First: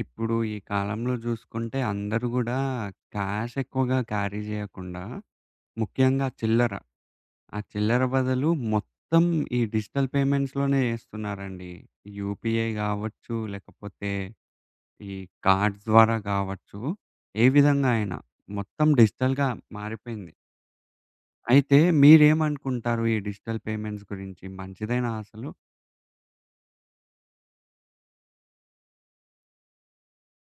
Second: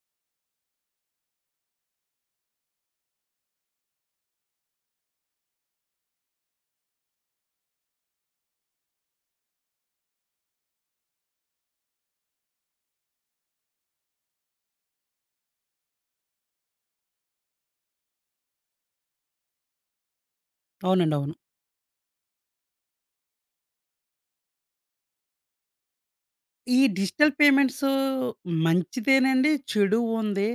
ఇప్పుడు ఈ కాలంలో జూసుకుంటే అందరూ గూడా క్యాష్ ఎక్కువగా క్యారీ జేయకుండా, ముఖ్యంగా చిల్లర. ఆ చిల్లర బదులు మొత్తం ఈ డిజిటల్ పేమెంట్స్‌లోనే జేస్తున్నారండి. యూపీఐ గావచ్చు, లేకపోతే ఈ కార్డ్స్ ద్వారా గావచ్చు, ఏ విధంగా అయినా మొత్తం డిజిటల్‌గా మారిపోయింది. అవునండి. అవును. అయితే మీరేమనుకుంటారు ఈ డిజిటల్ పేమెంట్స్ గురించి? మంచిదేనా అసలు? ఈ డిజిటల్ పేమెంట్స్ మంచిదేనండి, చెడు ఉంది.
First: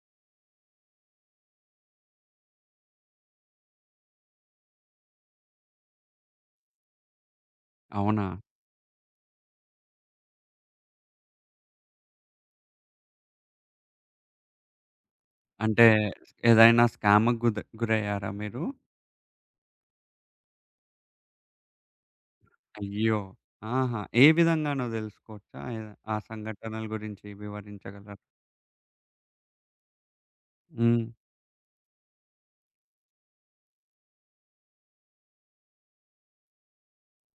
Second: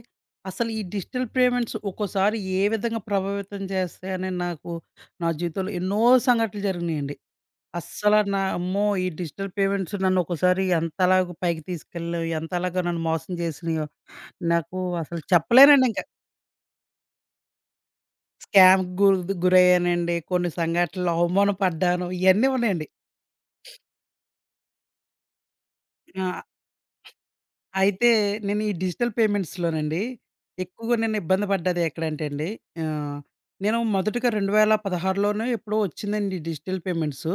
అసలు ఈ డిజిటల్ పేమెంట్స్ ఒక్కోసారి ఏ విధంగా ప్రభావితం చేస్తాయని నాకు నా జీవితంలో ఎన్నో సంఘటనలు జరిగినాయండి. అస్సలు అవునా? నా అమ్మో! ఈ డిజిటల్ పేమెంట్స్ నన్ను ఒక్కోసారి ఎంతలాగా పైకి తీసుకెళ్ళినవి, ఎంతలాగా నన్ను మోసం చేసినాయో నాకు అసలు అంటే చెప్పలేనండి ఇంక. ఏదైనా స్కామ్‌కి గురయ్యారా మీరు? స్కామ్‌కి గు గురయ్యానండి. కొన్ని సంఘటనలు అవమానపడ్డాను. ఇయన్నీ ఉన్నాయండి. అయ్యో! ఆహా! ఏ విధంగానో తెలుసుకోవచ్చా? ఆ ఆ! సంఘటనల గురించి అయితే వివరించగలరా? నేను ఈ డిజిటల్ పేమెంట్స్‌లోనండి ఎక్కువగా హ్మ్. నేను ఇబ్బంది పడ్డది ఎక్కడంటే అండి, ఆహ్, నేను మొదటగా 2016లోనో ఎప్పుడో వచ్చిందండి ఈ డిజిటల్ పేమెంట్స్.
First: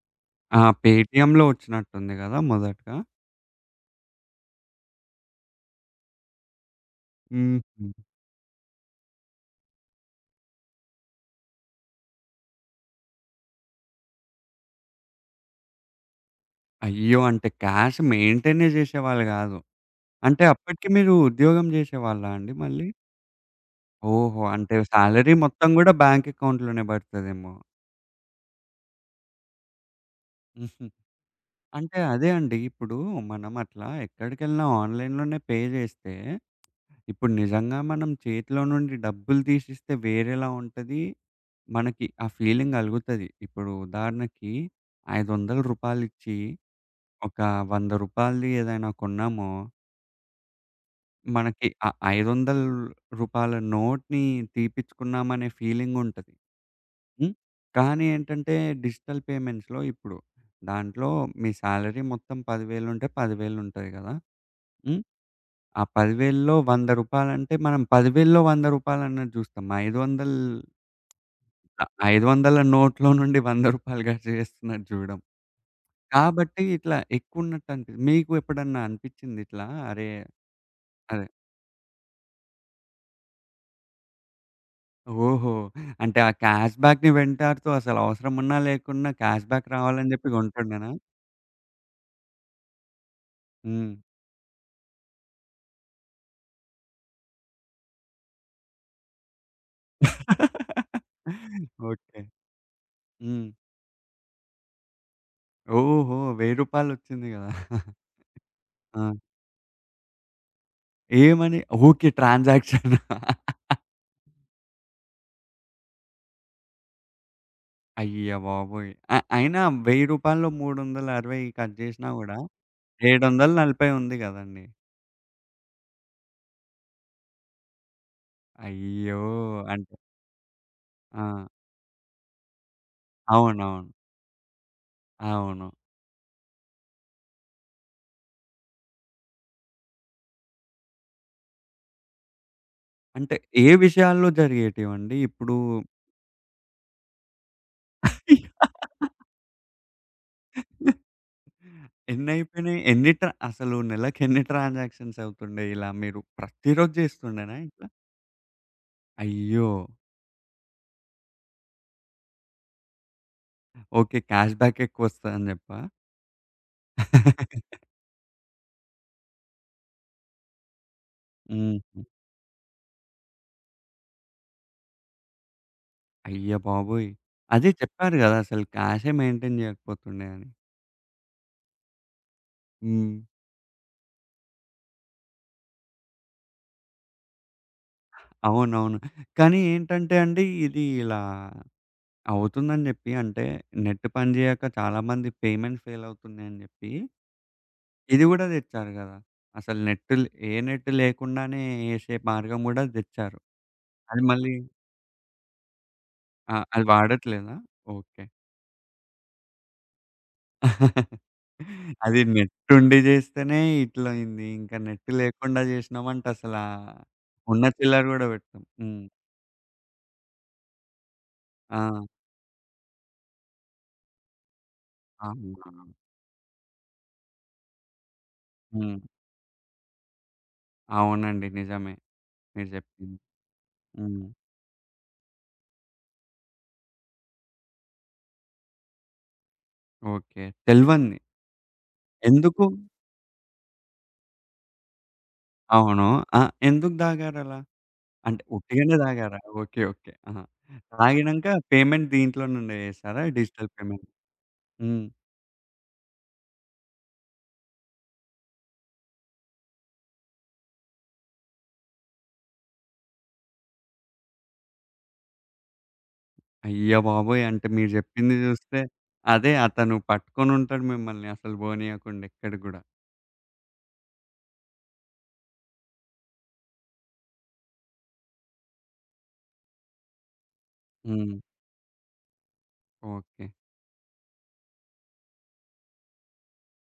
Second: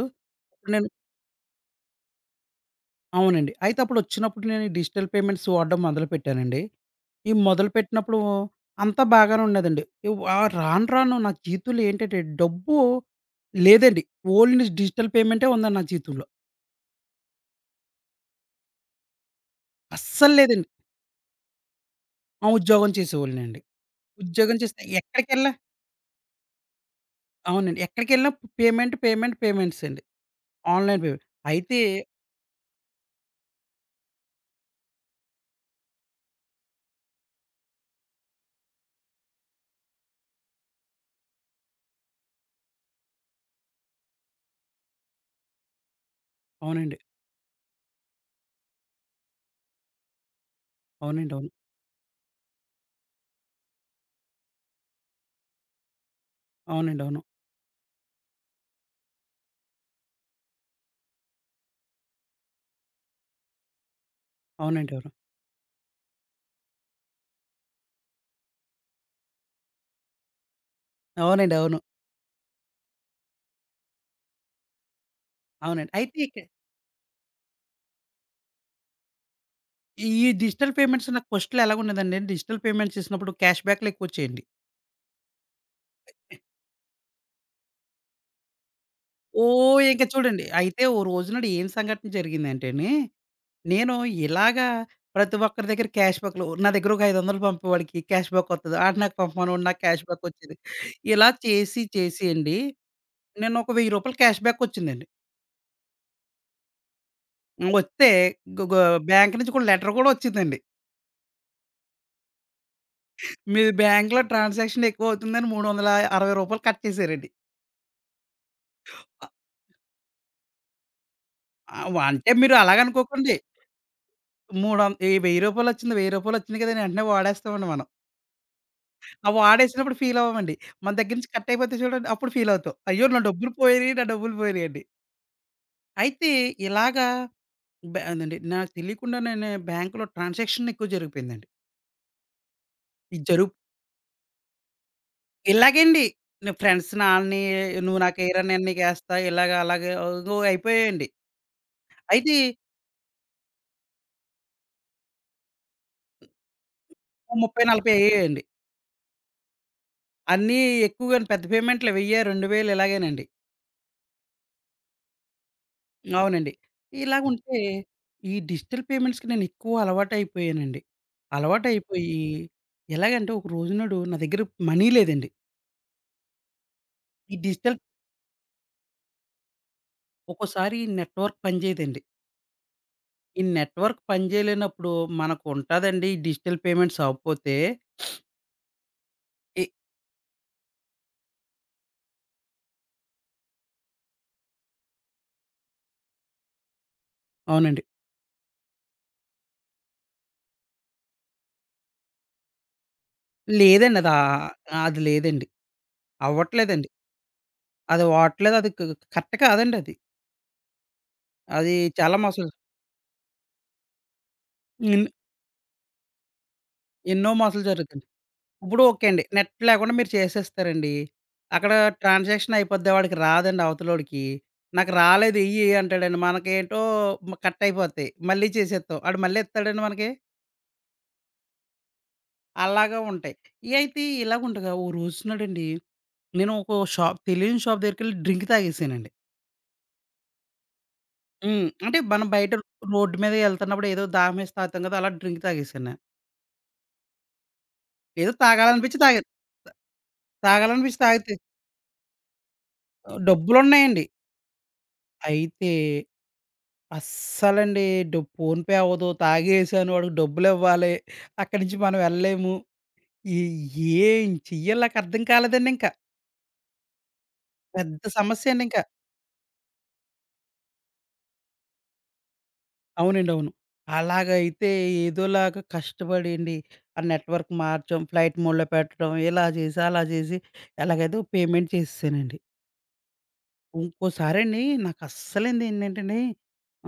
ఆ! అప్పుడు నేను పేటీఎంలో వచ్చినట్టుంది గదా! మొదటగా. అవునండి. అయితే అప్పుడు వచ్చినప్పుడు నేను ఈ డిజిటల్ పేమెంట్స్ వాడడం మొదలుపెట్టానండి. ఈ హుహు. మొదలుపెట్టినప్పుడు అంతా బాగానే ఉన్నదండి. రాను రాను నా జీవితంలో ఏంటంటే డబ్బు లేదండి. ఓన్లీ డిజిటల్ పేమెంటే ఉందండి నా జీవితంలో. అయ్యో! అంటే క్యాష్ మెయింటైనే చేసేవాళ్ళు గాదు. అస్సలు అంటే లేదండి. అప్పటికి మీరు ఉద్యోగం చేసేవాళ్ళా ఆ! అండి మళ్ళీ? ఉద్యోగం చేసేవాడినండి. ఓహో! ఉద్యోగం అంటే చేస్తే సాలరీ ఎక్కడికెళ్ళా మొత్తం గూడా బ్యాంక్ అకౌంట్‌లోనే పడతదేమో. అవునండి. ఎక్కడికెళ్ళినా పేమెంట్, పేమెంట్, పేమెంట్స్ అండి. హుహు. Online payment. అయితే అంటే అదే అండి. ఇప్పుడు మనం అట్లా ఎక్కడికెళ్ళినా ఆన్‌లైన్‌లోనే పే చేస్తే, ఇప్పుడు నిజంగా మనం చేతిలో నుండి డబ్బులు తీసిస్తే వేరేలా ఉంటది. మనకి ఆ ఫీలింగ్ కలుగుతది. ఇప్పుడు ఉదాహరణకి రూ. 500 ఇచ్చి, అవునండి. ఒక రూ. 100ది ఏదైనా కొన్నామో, అవునండి. అవును. మనకి ఆ రూ. 500 నోట్‌ని తీపిచ్చుకున్నామనే ఫీలింగ్ ఉంటది. అవునండి. అవును. హ్మ్. కానీ ఏంటంటే డిజిటల్ పేమెంట్స్‌లో ఇప్పుడు దాంట్లో మీ సాలరీ మొత్తం 10,000 ఉంటే 10,000 ఉంటది కదా! అవునండి. హ్మ్. అవును. ఆ 10,000లో రూ. 100 అంటే మనం 10,000లో రూ. 100 అన్నది చూస్తాం. 500 అవునండి. అవును. ఆ 500 నోట్‌లో నుండి రూ. 100 కట్ చేస్తున్నట్టు చూడం. అవునండి. అయితే ఇక కాబట్టి ఇట్లా ఎక్కువున్నట్టు అనిపిచ్చింది. మీకు ఎప్పుడన్నా అనిపిచ్చింది ఇట్లా అరే! ఈ డిజిటల్ పేమెంట్స్ అదే. నాకు ఫస్ట్‌లో ఎలాగుండేదంటే డిజిటల్ పేమెంట్స్ చేసినప్పుడు క్యాష్ బ్యాక్‌లు ఎక్కువొచ్చేయండి. ఓహో! అంటే ఆ క్యాష్ బ్యాక్‌ని వెంటాడుతూ అసలు అవసరం ఉన్నా లేకున్నా క్యాష్ బ్యాక్ ఓహ్! ఇంక రావాలని జెప్పి చూడండి. అయితే కొంటుండేనా? ఓ రోజు నాడు ఏం సంఘటన జరిగిందంటేని, హ్మ్. నేను ఇలాగా ప్రతి ఒక్కరి దగ్గర క్యాష్ బ్యాక్‌లు నా దగ్గర ఒక 500 పంపేవాడికి క్యాష్ బ్యాక్ వత్తది. ఆడు నాకు పంపమనేవాడు నాకు క్యాష్ బ్యాక్ వచ్చేది. ఇలా చేసి ఓకే. చేసి అండి హ్మ్. నేను ఒక రూ. 1000 క్యాష్ బ్యాక్ వచ్చిందండి. ఓహో! రూ. 1000 ఒచ్చింది గదా! హ్మ్. వస్తే గు గు ఆ! బ్యాంక్ నుంచి కూడా లెటర్ కూడా వచ్చిందండి. ఏమని? ఓకే. ట్రాన్సాక్షనా? మీ బ్యాంక్‌లో ట్రాన్సాక్షన్ ఎక్కువ అవుతుందని రూ. 360 కట్ చేశారండి. అయ్య బాబోయ్! అ అయినా రూ. 1000లో 360 కట్ జేసినా అంటే గూడా మీరు అలాగనుకోకండి. 740 ఉంది గదండీ! ఈ రూ. 1000 వచ్చింది, రూ. 1000 వచ్చింది కదని వెంటనే వాడేస్తామండి మనం. అయ్యో! ఆ అంటే వాడేసినప్పుడు ఫీల్ అవ్వమండి. మన దగ్గర నుంచి ఆ! కట్ అయిపోతే చూడండి అప్పుడు ఫీల్ అవుతాం. అయ్యో! నా డబ్బులు అవునవును. పోయినాయి, నా డబ్బులు పోయినాయి అని. అవును. అయితే ఇలాగా అదండి నాకు తెలియకుండా నేను బ్యాంక్‌లో ట్రాన్సాక్షన్ ఎక్కువ జరిగిపోయిందండి. ఇది అంటే జరుగు ఏ విషయాల్లో జరిగేటివండి? ఇప్పుడు ఇలాగేండి. నేను ఫ్రెండ్స్ నాన్ని నువ్వు నాకేయరా నేను నీకేస్తా ఇలాగ అలాగే ఓ అయిపోయాయండి. అయితే ఎన్నయిపోయినయి? ఎన్ని అసలు నెలకెన్ని ట్రాన్సాక్షన్స్ అవుతుండే ఇలా మీరు ప్రతిరోజు ఓ చేస్తుండేనా 30, ఇట్లా? 40 అయ్యేయండి. అయ్యో! అన్నీ ఎక్కువగాని పెద్ద పేమెంట్‌లు వెయ్య, 2000 ఇలాగేనండి. ఓకే. క్యాష్ బ్యాక్ ఎక్కువొస్తదని జెప్పా? అవునండి. ఇలాగుంటే ఈ డిజిటల్ పేమెంట్స్‌కి నేను ఎక్కువ అలవాటయిపోయానండి. హుహు. అలవాటయిపోయి ఎలాగంటే ఒక రోజునాడు నా దగ్గర మనీ లేదండి. అయ్య బాబోయ్! ఈ అదే డిజిటల్ చెప్పారు గదా! అసలు క్యాషే మెయింటైన్ జేయకపోతుండే అని. ఒక్కోసారి నెట్‌వర్క్ పని చేయదండి. హ్మ్. ఈ నెట్‌వర్క్ పని చేయలేనప్పుడు మనకుంటాదండి ఈ డిజిటల్ పేమెంట్స్ అవ్వకపోతే అవునవును. కానీ ఎ ఏంటంటే అండి ఇది ఇలా అవుతుందని జెప్పి అంటే నెట్ పని జేయక చాలా మంది పేమెంట్ ఫెయిల్ అవుతున్నాయని జెప్పి అవునండి. ఇది గూడా తెచ్చారు గదా! అసలు నెట్ ఏ నెట్ లేకుండానే ఏసే మార్గం గూడా తెచ్చారు. లేదండి. అది మళ్ళీ అది లేదండి. ఆ! అది అవ్వట్లేదండి. వాడట్లేదా? అది ఓకే. వాడట్లేదు. అది క కరెక్ట్ కాదండి అది. అది చాలా అది మోసాలు నెట్ ఉండి జేస్తేనే ఇట్లయింది. ఇంకా ఎన్ నెట్ లేకుండా జేసినామంటే అసలా ఎన్నో మోసాలు ఉన్న చిల్లర జరుగుతున్నాయి. గూడా పెట్టం. ఇప్పుడు హ్మ్. ఓకే అండి. నెట్ లేకుండా మీరు చేసేస్తారండి. అక్కడ ఆ! ట్రాన్సాక్షన్ అయిపోద్ది. వాడికి రాదండి అవతలోడికి. నాకు రాలేదు ఇయ్యి అవునా! అంటాడండి. మనకేంటో కట్ అయిపోతాయి. మళ్ళీ చేసేత్తాం. హ్మ్. ఆడు మళ్ళీ ఇత్తాడండి మనకి. అవునండి. నిజమే. మీరు అలాగా జెప్పింది. ఉంటాయి. ఇయైతే హ్మ్. ఇలాగుండగా ఓ రోజునాడండి నేను ఒక షాప్ తెలియని షాప్ దగ్గరికెళ్ళి డ్రింక్ తాగేసానండి. ఓకే. తెల్వంది. హ్మ్. అంటే మనం బయట ఎందుకు? రోడ్డు మీద ఎళ్తున్నప్పుడు ఏదో దాహమేసి తాగుతాం కదా! అలా డ్రింక్ తాగేసాను నేను. అవును. ఆ! ఎందుకు దాగారలా? ఏదో అంటే ఉట్టిగానే తాగాలనిపించి తాగాను. తాగారా? ఓకే. ఓకే. ఆహా! తాగాలనిపించి తాగితే తాగినంక పేమెంట్ దీంట్లో నుండే చేసారా? డిజిటల్ డబ్బులున్నాయండి. పేమెంట్. హ్మ్. అయితే అస్సలండి ఫోన్‌పే అవ్వదు. తాగేసాను. వాడికి డబ్బులివ్వాలి. అక్కడి నుంచి మనం వెళ్ళలేము. ఏ ఏం చెయ్యాలో నాకర్థం కాలేదండి ఇంక. అయ్య బాబోయ్! అంటే మీరు పెద్ద జెప్పింది సమస్య అండి ఇంక. జూస్తే అదే అతను పట్టుకొనుంటాడు మిమ్మల్ని అసలు బోనీయకుండా ఎక్కడికి గూడా. అవునండి. అవును. అలాగైతే ఏదోలాగా కష్టపడి అండి ఆ నెట్‌వర్క్ మార్చడం, ఫ్లైట్ మోడ్‌లో పెట్టడం ఇలా చేసి, అలా చేసి ఎలాగైతే హ్మ్. పేమెంట్ చేసేసానండి. ఓకే. ఇంకోసారండి నాకస్సలైంది ఏంటంటేండి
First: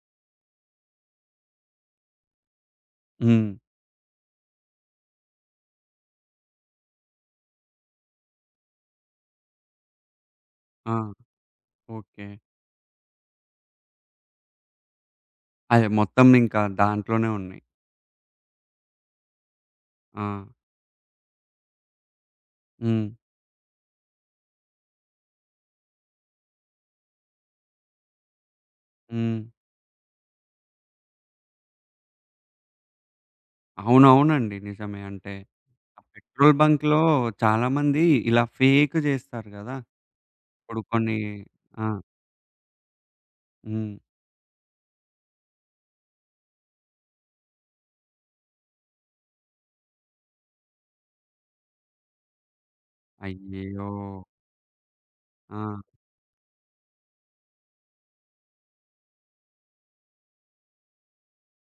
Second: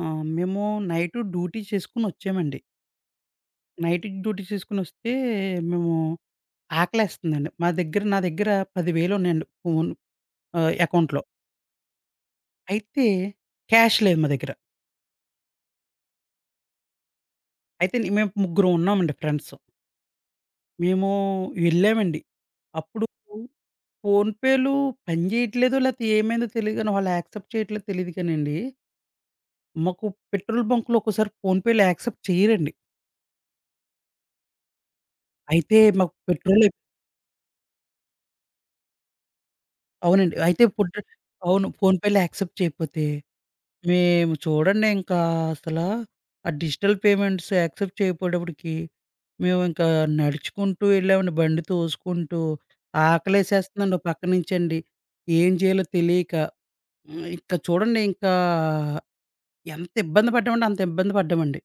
మేము నైటు డ్యూటీ చేసుకొని వచ్చామండి. హ్మ్. నైట్ డ్యూటీ చేసుకొనొస్తే మేము ఆకలేస్తుందండి. మా దగ్గర నా దగ్గర 10,000 ఉన్నాయండి ఆ! అకౌంట్‌లో. ఓకే. అయితే క్యాష్ లేదు మా దగ్గర. అదే మొత్తం ఇంకా దాంట్లోనే ఉన్నాయి. అయితే నే- మేము ముగ్గురం ఉన్నామండి ఫ్రెండ్స్. ఆ! మేము వెళ్ళామండి. అప్పుడు హ్మ్. ఫోన్‌పేలు పని చేయట్లేదో లేతే ఏమైందో తెలీదు గానీ వాళ్ళు యాక్సెప్ట్ చేయట్లేదో తెలీదు కానండి. హ్మ్. మాకు పెట్రోల్ బంక్‌లో ఒక్కోసారి ఫోన్‌పేలు యాక్సెప్ట్ చేయరండి. అవునవునండి. నిజమే. అంటే అయితే ఆ మాకు పెట్రోల్ పెట్రోల్ బంక్‌లో చాలామంది ఇలా ఫేక్ జేస్తారు గదా! అవునండి. అయితే ఇప్పుడు ఫుడ్ కొన్ని అవును. ఆ! ఫోన్‌పేలో యాక్సెప్ట్ చేయకపోతే, హ్మ్. మేము చూడండి ఇంకా అసలా, ఆ డిజిటల్ పేమెంట్స్ యాక్సెప్ట్ చేయకపోయేటప్పటికి, మేమింకా నడుచుకుంటూ వెళ్ళామండి బండి తోసుకుంటూ. అయ్యో! ఆకలేసేస్తుందండి ఓ పక్క నుంచండి. ఏం ఆ! చేయాలో తెలియక, హ్మ్. ఇంక చూడండి ఇంకా ఎంత ఇబ్బంది పడ్డామంటే అంత ఇబ్బంది పడ్డామండి.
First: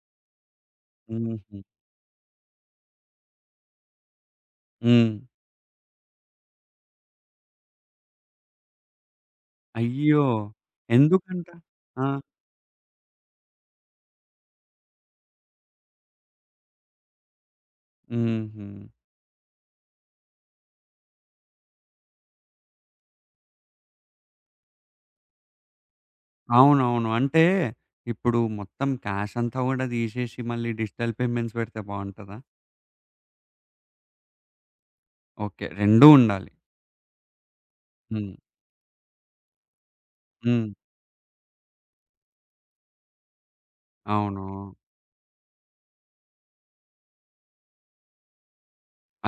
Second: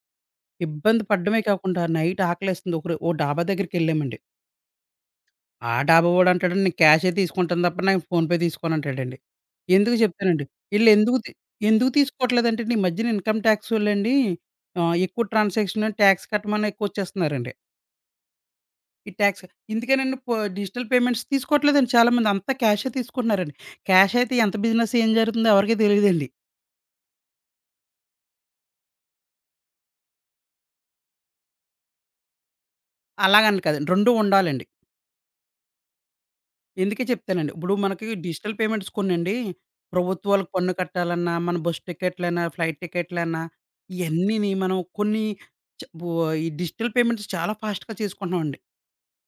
ఇబ్బంది పడడమే హుహు. కాకుండా నైట్ ఆకలేస్తుంది. ఒకరు ఓ డాబా దగ్గరికెళ్ళామండి. హ్మ్. ఆ డాబా వోడంటాడండి నేను క్యాషే తీసుకుంటాను తప్ప నాకు ఫోన్‌పే తీసుకోనంటాడండి. ఎందుకు అయ్యో! చెప్తానండి, ఈళ్ళెందుకు తీ ఎందుకంట? ఎందుకు ఆ! తీసుకోవట్లేదంటేండి ఈ మధ్యన ఇన్‌కమ్ టాక్సోళ్ళండి ఎక్కువ ట్రాన్సాక్షన్ టాక్స్ కట్టమని ఎక్కువచ్చేస్తున్నారండి. హుహు. ఈ టాక్స్ ఇందుకేనండి డిజిటల్ పేమెంట్స్ తీసుకోవట్లేదండి చాలామంది. అంతా క్యాషే తీసుకుంటున్నారండి. క్యాష్ అయితే ఎంత బిజినెస్ ఏం జరుగుతుందో ఎవరికీ తెలీదండి. అవునవును. అంటే ఇప్పుడు మొత్తం క్యాష్ అంతా గూడా తీసేసి మళ్ళీ డిజిటల్ పేమెంట్స్ పెడితే బావుంటదా? అలాగని కాదండి. 2 ఉండాలండి. ఓకే. 2 ఉండాలి. ఇందుకే చెప్తానండి. ఇప్పుడు మనకి హ్మ్. డిజిటల్ పేమెంట్స్ కొన్నండి, ప్రభుత్వాలకు హ్మ్. పన్ను కట్టాలన్నా, మన బస్ టికెట్లన్నా, ఫ్లైట్ టికెట్లన్నా, అవును. ఇయన్నీని మనం కొన్ని చ బో ఈ డిజిటల్ పేమెంట్స్ చాలా ఫాస్ట్‌గా చేసుకుంటున్నామండి.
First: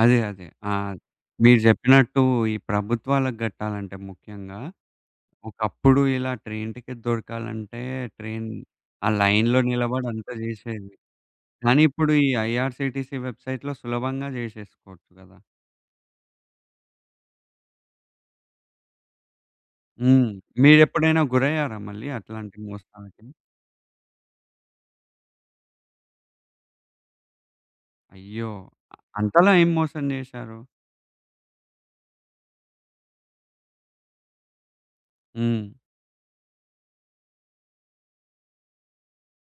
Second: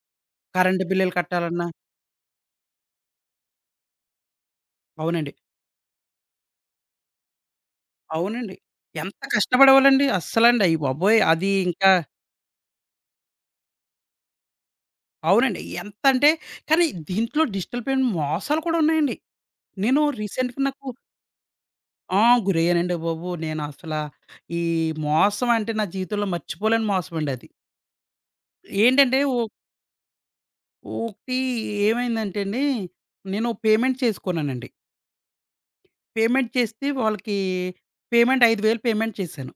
అదే. అదే. ఆ! కరెంట్ బిల్లులు మీరు కట్టాలన్నా జెప్పినట్టు ఈ ప్రభుత్వాలకు గట్టాలంటే ముఖ్యంగా అవునండి. ఒకప్పుడు ఇలా ట్రైన్ టికెట్ దొరకాలంటే ట్రైన్ అవునండి. ఆ ఎంత లైన్‌లో కష్టపడేవాళ్ళండి నిలబడి అంతా అస్సలండి. అయ్య జేసేది. బాబోయ్! అది కానీ ఇంకా ఇప్పుడు ఈ ఐఆర్‌సీటీసీ వెబ్‌సైట్‌లో సులభంగా జేసేసుకోవచ్చు గదా! అవునండి. ఎంతంటే కానీ దీంట్లో డిజిటల్ పేమెంట్ మోసాలు కూడా ఉన్నాయండి. నేను హ్మ్. రీసెంట్‌గా నాకు మీరెప్పుడైనా గురయ్యారా మళ్ళీ ఆ! అట్లాంటి గురయ్యానండి మోసాలకి? బాబు. నేను అసల ఈ మోసం అంటే నా జీవితంలో మర్చిపోలేని మోసమండది. అయ్యో! ఏంటంటే ఓ అంతలా ఏం మోసం జేశారు? ఒకటి ఏమైందంటే అండి, నేను పేమెంట్ చేసుకున్నానండి. హ్మ్. పేమెంట్ చేస్తే వాళ్ళకి పేమెంట్ 5,000 పేమెంట్ చేశాను.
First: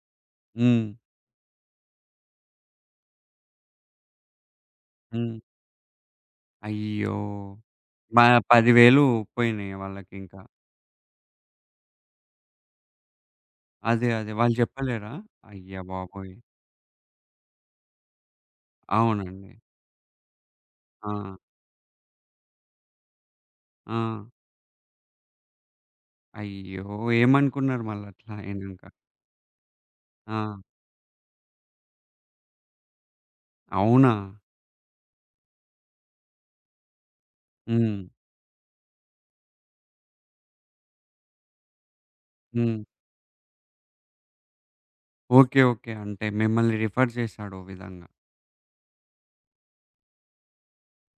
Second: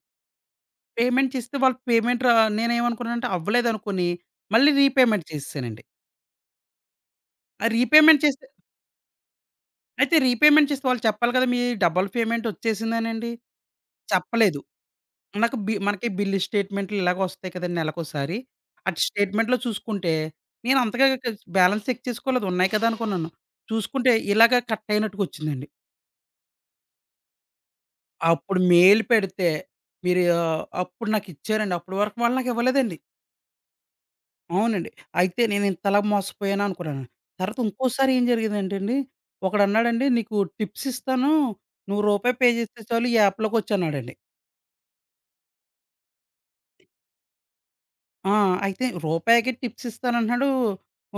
హ్మ్. పేమెంట్ చేస్తే వాళ్ళు పేమెంట్ రా నేనేమనుకున్నానంటే అవ్వలేదనుకోని, మళ్ళీ రీపేమెంట్ హ్మ్. చేసేసానండి. అయ్యో! ఆ రీపేమెంట్ మా చేస్తే 10,000 పోయినాయి అయితే వాళ్ళకింకా. రీపేమెంట్ చేస్తే వాళ్ళు చెప్పాలి కదా! మీ డబుల్ పేమెంట్ వచ్చేసిందనండి. అదే. అదే. వాళ్ళు చెప్పలేదు. జెప్పలేరా? నాకు బి అయ్య మనకి బాబోయ్! బిల్ స్టేట్మెంట్‌లు ఇలాగొస్తాయి కదండీ నెలకోసారి. అటు అవునండి. స్టేట్మెంట్‌లో చూసుకుంటే, నేను అంతగా ఆ! క బ్యాలెన్స్ చెక్ చేసుకోలేదు. ఉన్నాయి కదా! అనుకున్నాను. ఆ! చూసుకుంటే ఇలాగ కట్ అయినట్టుగొచ్చిందండి. అయ్యో! ఏమనుకున్నారు మళ్ళట్లా అప్పుడు అయినంక? మెయిల్ పెడితే మీరు ఆ! ఆహ్, అప్పుడు నాకిచ్చారండి. అప్పటి వరకు వాళ్ళు నాకివ్వలేదండి. అవునా? అవునండి. అయితే నేను ఇంతలా మోసపోయానా అనుకున్నాను. తర్వాత హ్మ్. ఇంకోసారి ఏం జరిగిందంటే అండి, ఒకడన్నాడండి "నీకు టిప్స్ ఇస్తాను. నువ్వు రూపాయి పే హ్మ్. చేస్తే చాలు ఈ యాప్‌లోకొచ్చన్నాడండి." ఓకే. ఓకే. అంటే మిమ్మల్ని రిఫర్ చేశాడో విధంగా. ఆ! అయితే రూపాయికి టిప్స్ ఇస్తానంటున్నాడు.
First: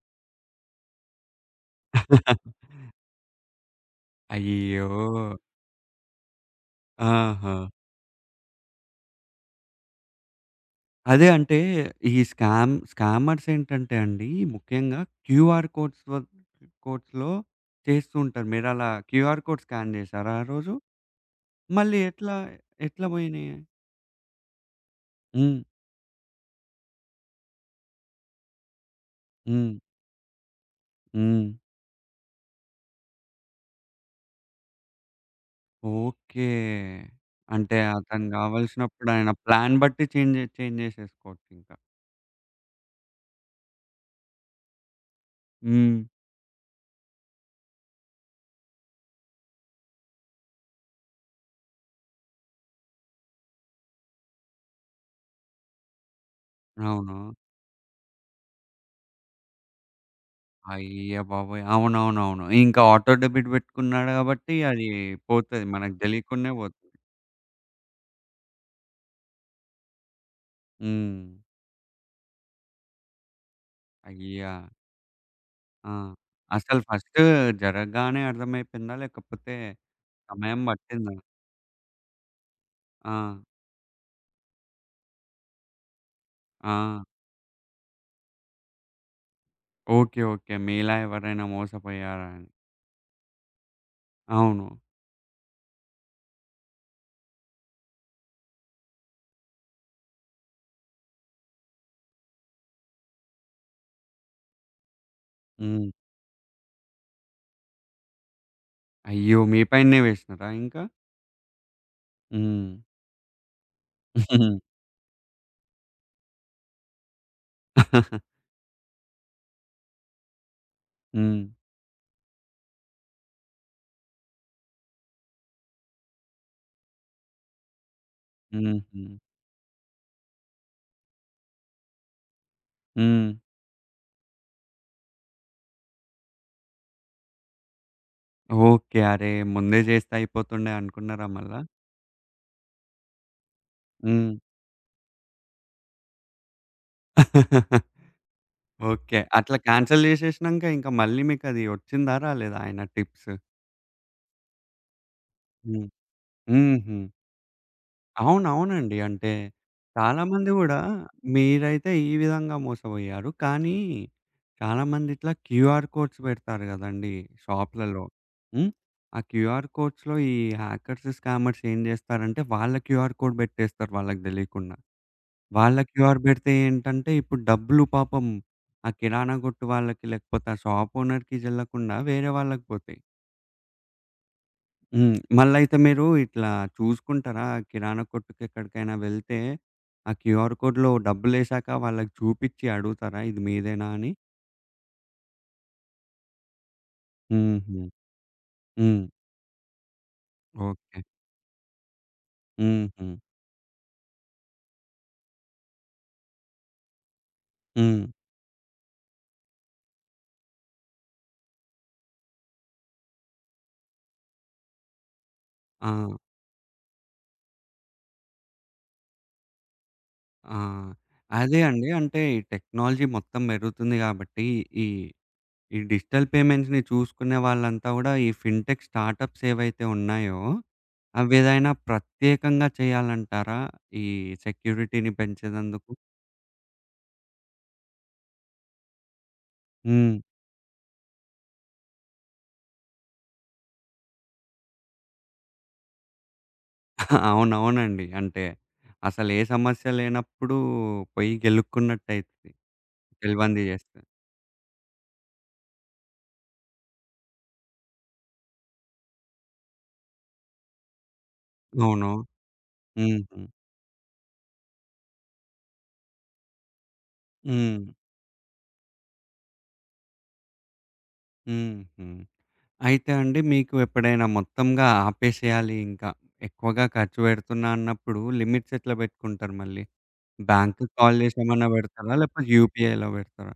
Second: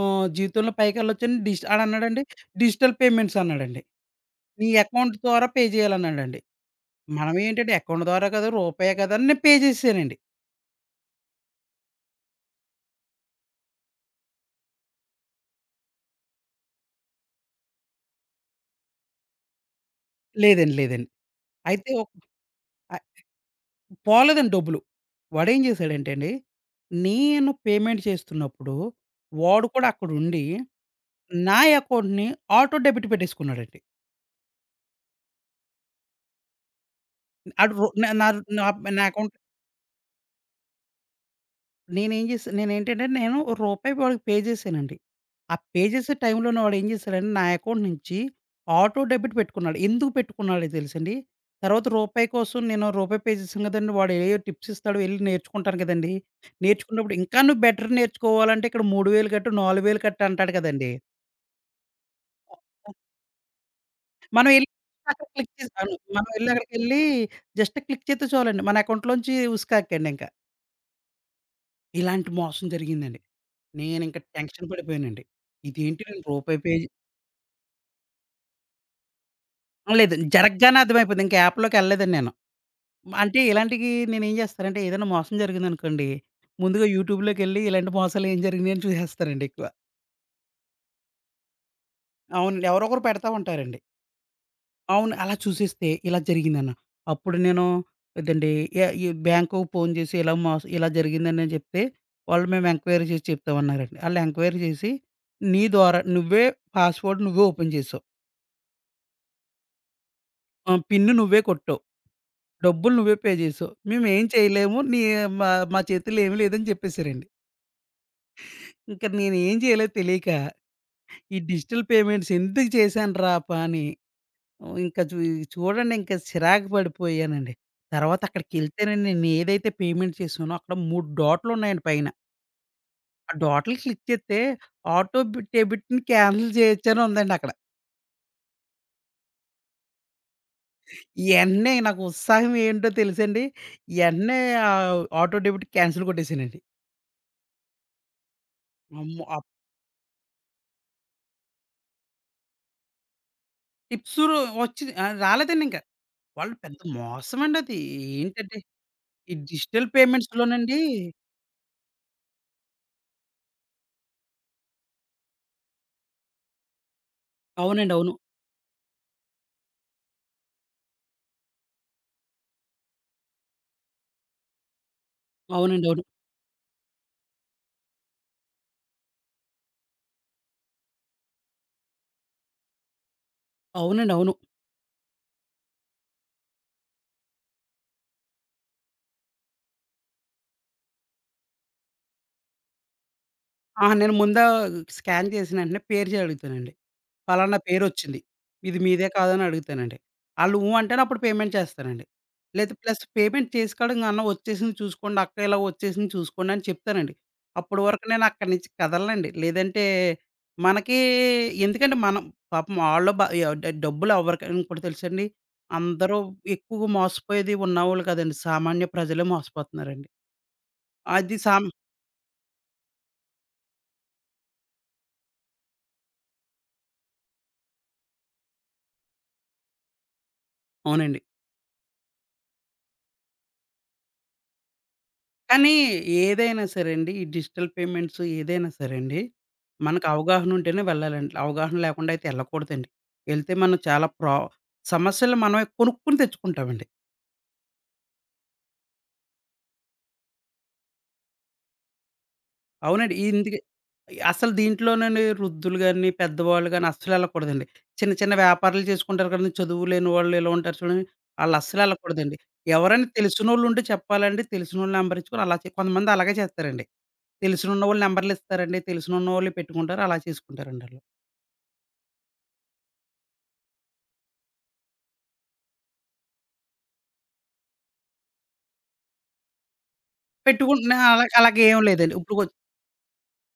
జీవితంలో పైకెళ్ళొచ్చని ఆడన్నాడండి "డిజిటల్ పేమెంట్స్" అన్నాడండి. "నీ అయ్యో! అకౌంట్ ద్వారా పే చేయాలన్నాడండి." మనం ఆహా! ఏంటంటే అకౌంట్ ద్వారా కదా! రూపాయే కదా! అని నేను పే చేసేసానండి. అదే అంటే ఈ స్కామ్ స్కామర్స్ ఏంటంటే అండి ముఖ్యంగా క్యూఆర్ కోడ్స్‌లో చేస్తూ ఉంటారు. మీరలా క్యూఆర్ కోడ్ స్కాన్ చేశారా ఆ లేదండి. రోజు? లేదండి. అయితే మళ్ళీ ఒక ఎట్లా, ఎట్లా పోయినాయి? పోలేదండి డబ్బులు. హ్మ్. వాడేం చేశాడంటే అండి, నేను పేమెంట్ చేస్తున్నప్పుడు వాడు హ్మ్. కూడా అక్కడుండి, హ్మ్. నా అకౌంట్‌ని ఆటో డెబిట్ పెట్టేసుకున్నాడండి. ఓకే. ఆడు అంటే రో నా నా అతనికి నా నా కావాల్సినప్పుడు ఆయన అకౌంట్ ప్లాన్ బట్టి చేంజ్ చేంజ్ చేసేసుకోవచ్చింకా. నేనేం చేశా నేనేంటంటే నేను రూపాయి వాడికి పే చేశానండి. ఆ పే హ్మ్. చేసే టైంలోనే వాడేం చేశాడంటే నా అకౌంట్ నుంచి ఆటో డెబిట్ పెట్టుకున్నాడు. ఎందుకు పెట్టుకున్నాడో తెలుసండి? తర్వాత రూపాయి కోసం నేను రూపాయి పే చేశాను కదండీ! వాడు ఏయో టిప్స్ ఇస్తాడు వెళ్లి నేర్చుకుంటాను కదండీ! నేర్చుకున్నప్పుడు అవును. ఇంకా నువ్వు బెటర్ నేర్చుకోవాలంటే ఇక్కడ 3000 కట్టు, 4000 కట్టు అంటాడు కదండీ! అయ్య బాబోయ్! అవునవునవును. ఇంకా ఆటో డెబిట్ పెట్టుకున్నాడు మనం కాబట్టి ఎళ్లి అది అక్కడ క్లిక్ పోతది. చేసి మనకు అవును. మనం ఎళ్లి తెలియకున్నే పోతది. అక్కడికెళ్ళి జస్ట్ క్లిక్ చేత్తే చాలండి. మన అకౌంట్‌లోంచి ఉసుకాకండింక. హ్మ్. ఇలాంటి మోసం జరిగిందండి. నేనింక అయ్యా! టెన్షన్ పడిపోయానండి. ఆ! ఇదేంటి నేను రూపాయి పే అసలు చే-. ఫస్ట్ జరగగానే అర్థమైపోయిందా? లేకపోతే లేదు సమయం జరగగానే పట్టిందా? అర్థమైపోయింది. ఇంక యాప్‌లోకి ఎళ్ళలేదండి నేను. ఆ! అంటే ఇలాంటికి నేనేం చేస్తానంటే ఏదైనా మోసం జరిగిందనుకోండి, ముందుగా ఆ! యూట్యూబ్‌లోకెళ్ళి ఇలాంటి మోసాలు ఏం జరిగినాయి అని చూసేస్తానండి ఎక్కువ. ఓకే. ఓకే. మీలా ఎవరైనా మోసపోయారా అని. అవునండి. ఎవరో ఒకరు పెడతా ఉంటారండి. అవును. అవును. అలా చూసేస్తే ఇలా జరిగిందన్న. అప్పుడు నేను ఇదండి ఎ ఈ బ్యాంకుకి ఫోను చేసి ఇలా జరిగిందని నేను చెప్తే, వాళ్ళు మేము ఎంక్వైరీ చేసి చెప్తామన్నారండి. ఆళ్ళు ఎంక్వైరీ చేసి, నీ హ్మ్. ద్వారా నువ్వే పాస్‌వర్డ్ నువ్వే ఓపెన్ చేసావు. అయ్యో! మీ పైనే వేసినారా ఆ! ఇంకా? పిన్ నువ్వే కొట్టావు. హ్మ్. డబ్బులు నువ్వే పే చేసావు. మేమేం చేయలేము. నీ మా మా చేతుల్లో ఏమి లేదని చెప్పేసారండి. ఇంక నేనేం చేయాలో తెలియక ఈ హ్మ్. డిజిటల్ పేమెంట్స్ ఎందుకు చేశానురా పాని ఇంక చూ చూడండి ఇంక చిరాకు పడిపోయానండి. తర్వాత హుహు. అక్కడికెళ్తేనండి నేను ఏదైతే పేమెంట్ చేశానో అక్కడ 3 డాట్లున్నాయండి పైన. హ్మ్. ఆ డాట్లు క్లిక్ చేస్తే ఆటో డెబిట్‌ని క్యాన్సిల్ చేయొచ్చని ఉందండి అక్కడ. ఓకే. అరే! ముందే చేస్తే అయిపోతుండే అనుకున్నారా మళ్ళా? యెంటనే నాకు ఉత్సాహం ఏంటో తెలుసండి. హ్మ్. యెంటనే ఆటో డెబిట్ క్యాన్సిల్ కొట్టేసానండి. ఓకే. అమ్మో! అట్లా క్యాన్సెల్ జేసేసినంక ఇంక మళ్ళీ మీకది ఒచ్చిందా? రాలేదా? ఆయన టిప్స్? టిప్స్ రాలేదండి ఇంక. హ్మ్. వాళ్ళు పెద్ద హుహు. మోసమండి అది. ఏంటంటే అవునవునండి. అంటే ఈ డిజిటల్ చాలామంది పేమెంట్స్‌లోనండి గూడా మీరైతే ఈ విధంగా మోసపోయారు. కానీ చాలామంది ఇట్లా క్యూఆర్ కోడ్స్ పెడతారు గదండీ అవునండి. షాప్‌లలో. అవును. హ్మ్. ఆ క్యూఆర్ కోడ్స్‌లో ఈ హ్యాకర్స్, స్కామర్స్ ఏం జేస్తారంటే వాళ్ళ క్యూఆర్ కోడ్ బెట్టేస్తారు వాళ్ళకి దెలీకుండా. వాళ్ళ అవునండి. అవును. క్యూఆర్ బెడితే ఏంటంటే, ఇప్పుడు డబ్బులు పాపం ఆ కిరాణా కొట్టు వాళ్ళకి, లేకపోతే ఆ షాప్ ఓనర్‌కి జెల్లకుండా వేరే వాళ్ళకి పోతాయి. అవునండి. అవును. హ్మ్. మళ్ళయితే మీరు ఇట్లా చూసుకుంటారా? కిరాణా కొట్టుకెక్కడికైనా వెళ్తే, ఆ క్యూఆర్ కోడ్‌లో డబ్బులేశాక వాళ్ళకి చూపిచ్చి అడుగుతారా? ఇది ఆ! మీదేనా అని? నేను ముందా స్కాన్ చేసిన వెంటనే పేరు అడుగుతానండి. పలానా హుహు. పేరొచ్చింది. ఇది హ్మ్. మీదే కాదని అడుగుతానండి. ఆళ్ళు "ఊ" ఓకే. అంటేనే అప్పుడు పేమెంట్ చేస్తానండి. లేదా ప్లస్ హుహు. పేమెంట్ చేసుకోవడం "అన్న వచ్చేసింది చూసుకోండి, అక్క ఇలా వచ్చేసింది చూసుకోండి" అని చెప్తానండి. అప్పటి హ్మ్. వరకు నేను అక్కడి నుంచి కదలనండి. లేదంటే మనకి ఎందుకంటే మనం పాపం ఆళ్ళో బ ఆహ్, డ డబ్బులు ఎవరికైనా ఇంకోటి తెలుసండి. ఆ! అందరూ ఎక్కువగా మోసపోయేది ఉన్నవాళ్ళు కాదండి. సామాన్య ప్రజలే మోసపోతున్నారండి. ఆ! అది అదే సామ్ అండి. అంటే ఈ టెక్నాలజీ మొత్తం పెరుగుతుంది గాబట్టి, ఈ ఈ డిజిటల్ పేమెంట్స్‌ని చూసుకునే వాళ్ళంతా గూడా ఈ ఫిన్‌టెక్ స్టార్టప్స్ ఏవైతే ఉన్నాయో, అవునండి. అవేదైనా ప్రత్యేకంగా చేయాలంటారా? ఈ సెక్యూరిటీని కానీ పెంచేదందుకు? ఏదైనా సరే అండి. ఈ డిజిటల్ పేమెంట్స్ ఏదైనా సరే అండి. మనకు హ్మ్. అవగాహన ఉంటేనే వెళ్ళాలండి. అవగాహన లేకుండా అయితే ఎళ్ళకూడదండి. ఎళ్తే మనం చాలా సమస్యలు మనమే కొనుక్కొని తెచ్చుకుంటామండి. అవునవునండి. అంటే అసలు ఏ సమస్య లేనప్పుడు పోయి గెలుక్కున్నట్టయితది. అవునండి. ఇందుకే తెల్వంది జేస్తే. అసలు దీంట్లోనండి వృద్ధులు గాని, పెద్దవాళ్ళు గాని అస్సలెళ్ళకూడదండి. చిన్న చిన్న వ్యాపారాలు చేసుకుంటారు కదండీ. చదువులేని వాళ్ళు ఇలా ఉంటారు చూడండి. అవును. ఆళ్ళస్సలెళ్ళకూడదండి. ఎవరైనా హుహు. తెలిసినోళ్ళుంటే చెప్పాలండి. తెలిసినోళ్ళ నంబర్ ఇచ్చుకొని అలా చే కొంతమంది అలాగే చేస్తారండి. హ్మ్. తెలిసినున్నోళ్ళ నంబర్‌లిస్తారండి. తెలిసినున్నోళ్ళయి పెట్టుకుంటారు. అలా చేసుకుంటారండి ఆళ్ళు. హుహు. అయితే అండి మీకు ఎప్పుడైనా మొత్తంగా ఆపేసేయాలి ఇంకా. ఎక్కువగా ఖర్చు పెడుతున్నా అన్నప్పుడు లిమిట్స్ ఎట్లా బెట్టుకుంటారు మళ్ళీ? బ్యాంక్‌కి పెట్టుకుంటున్నా కాల్ అలా చేశామన్నా అలాగేం లేదండి. పెడతారా? ఇప్పుడు కొ లేకపోతే యూపీఐలో పెడతారా?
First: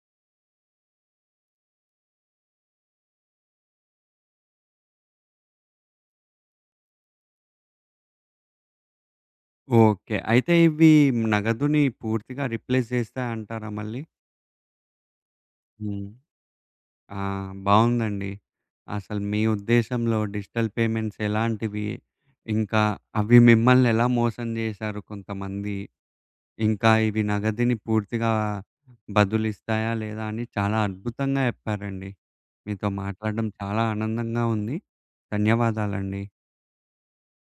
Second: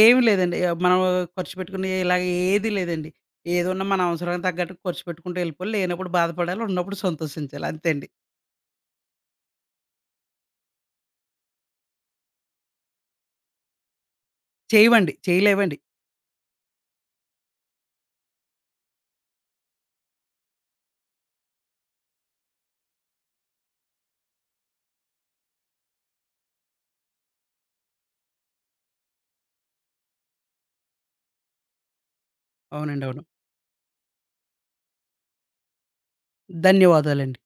ఏమి లేదండి. మనం ఖర్చు పెట్టుకునే ఇలాగ ఏది లేదండి. ఏదున్నా మన అవసరానికి తగ్గట్టు ఖర్చు పెట్టుకుంటూ వెళ్ళిపోవాలి. లేనప్పుడు బాధపడాలి. ఉన్నప్పుడు సంతోషించాలి. అంతే అండి. ఓకే. అయితే ఇవి నగదుని పూర్తిగా రిప్లేస్ చేస్తాయంటారా మళ్ళీ? చేయవండి. చేయలేవండి. హ్మ్. ఆ! బావుందండి. అసలు మీ ఉద్దేశంలో డిజిటల్ పేమెంట్స్ ఎలాంటివి? ఇంకా అవి మిమ్మల్ని ఎలా మోసం చేశారు కొంతమంది? ఇంకా ఇవి నగదుని పూర్తిగా బదులిస్తాయా? లేదా? అని చాలా అద్భుతంగా చెప్పారండి. మీతో అవునండి. అవును. మాట్లాడడం చాలా ఆనందంగా ఉంది. ధన్యవాదాలండి. ధన్యవాదాలండి.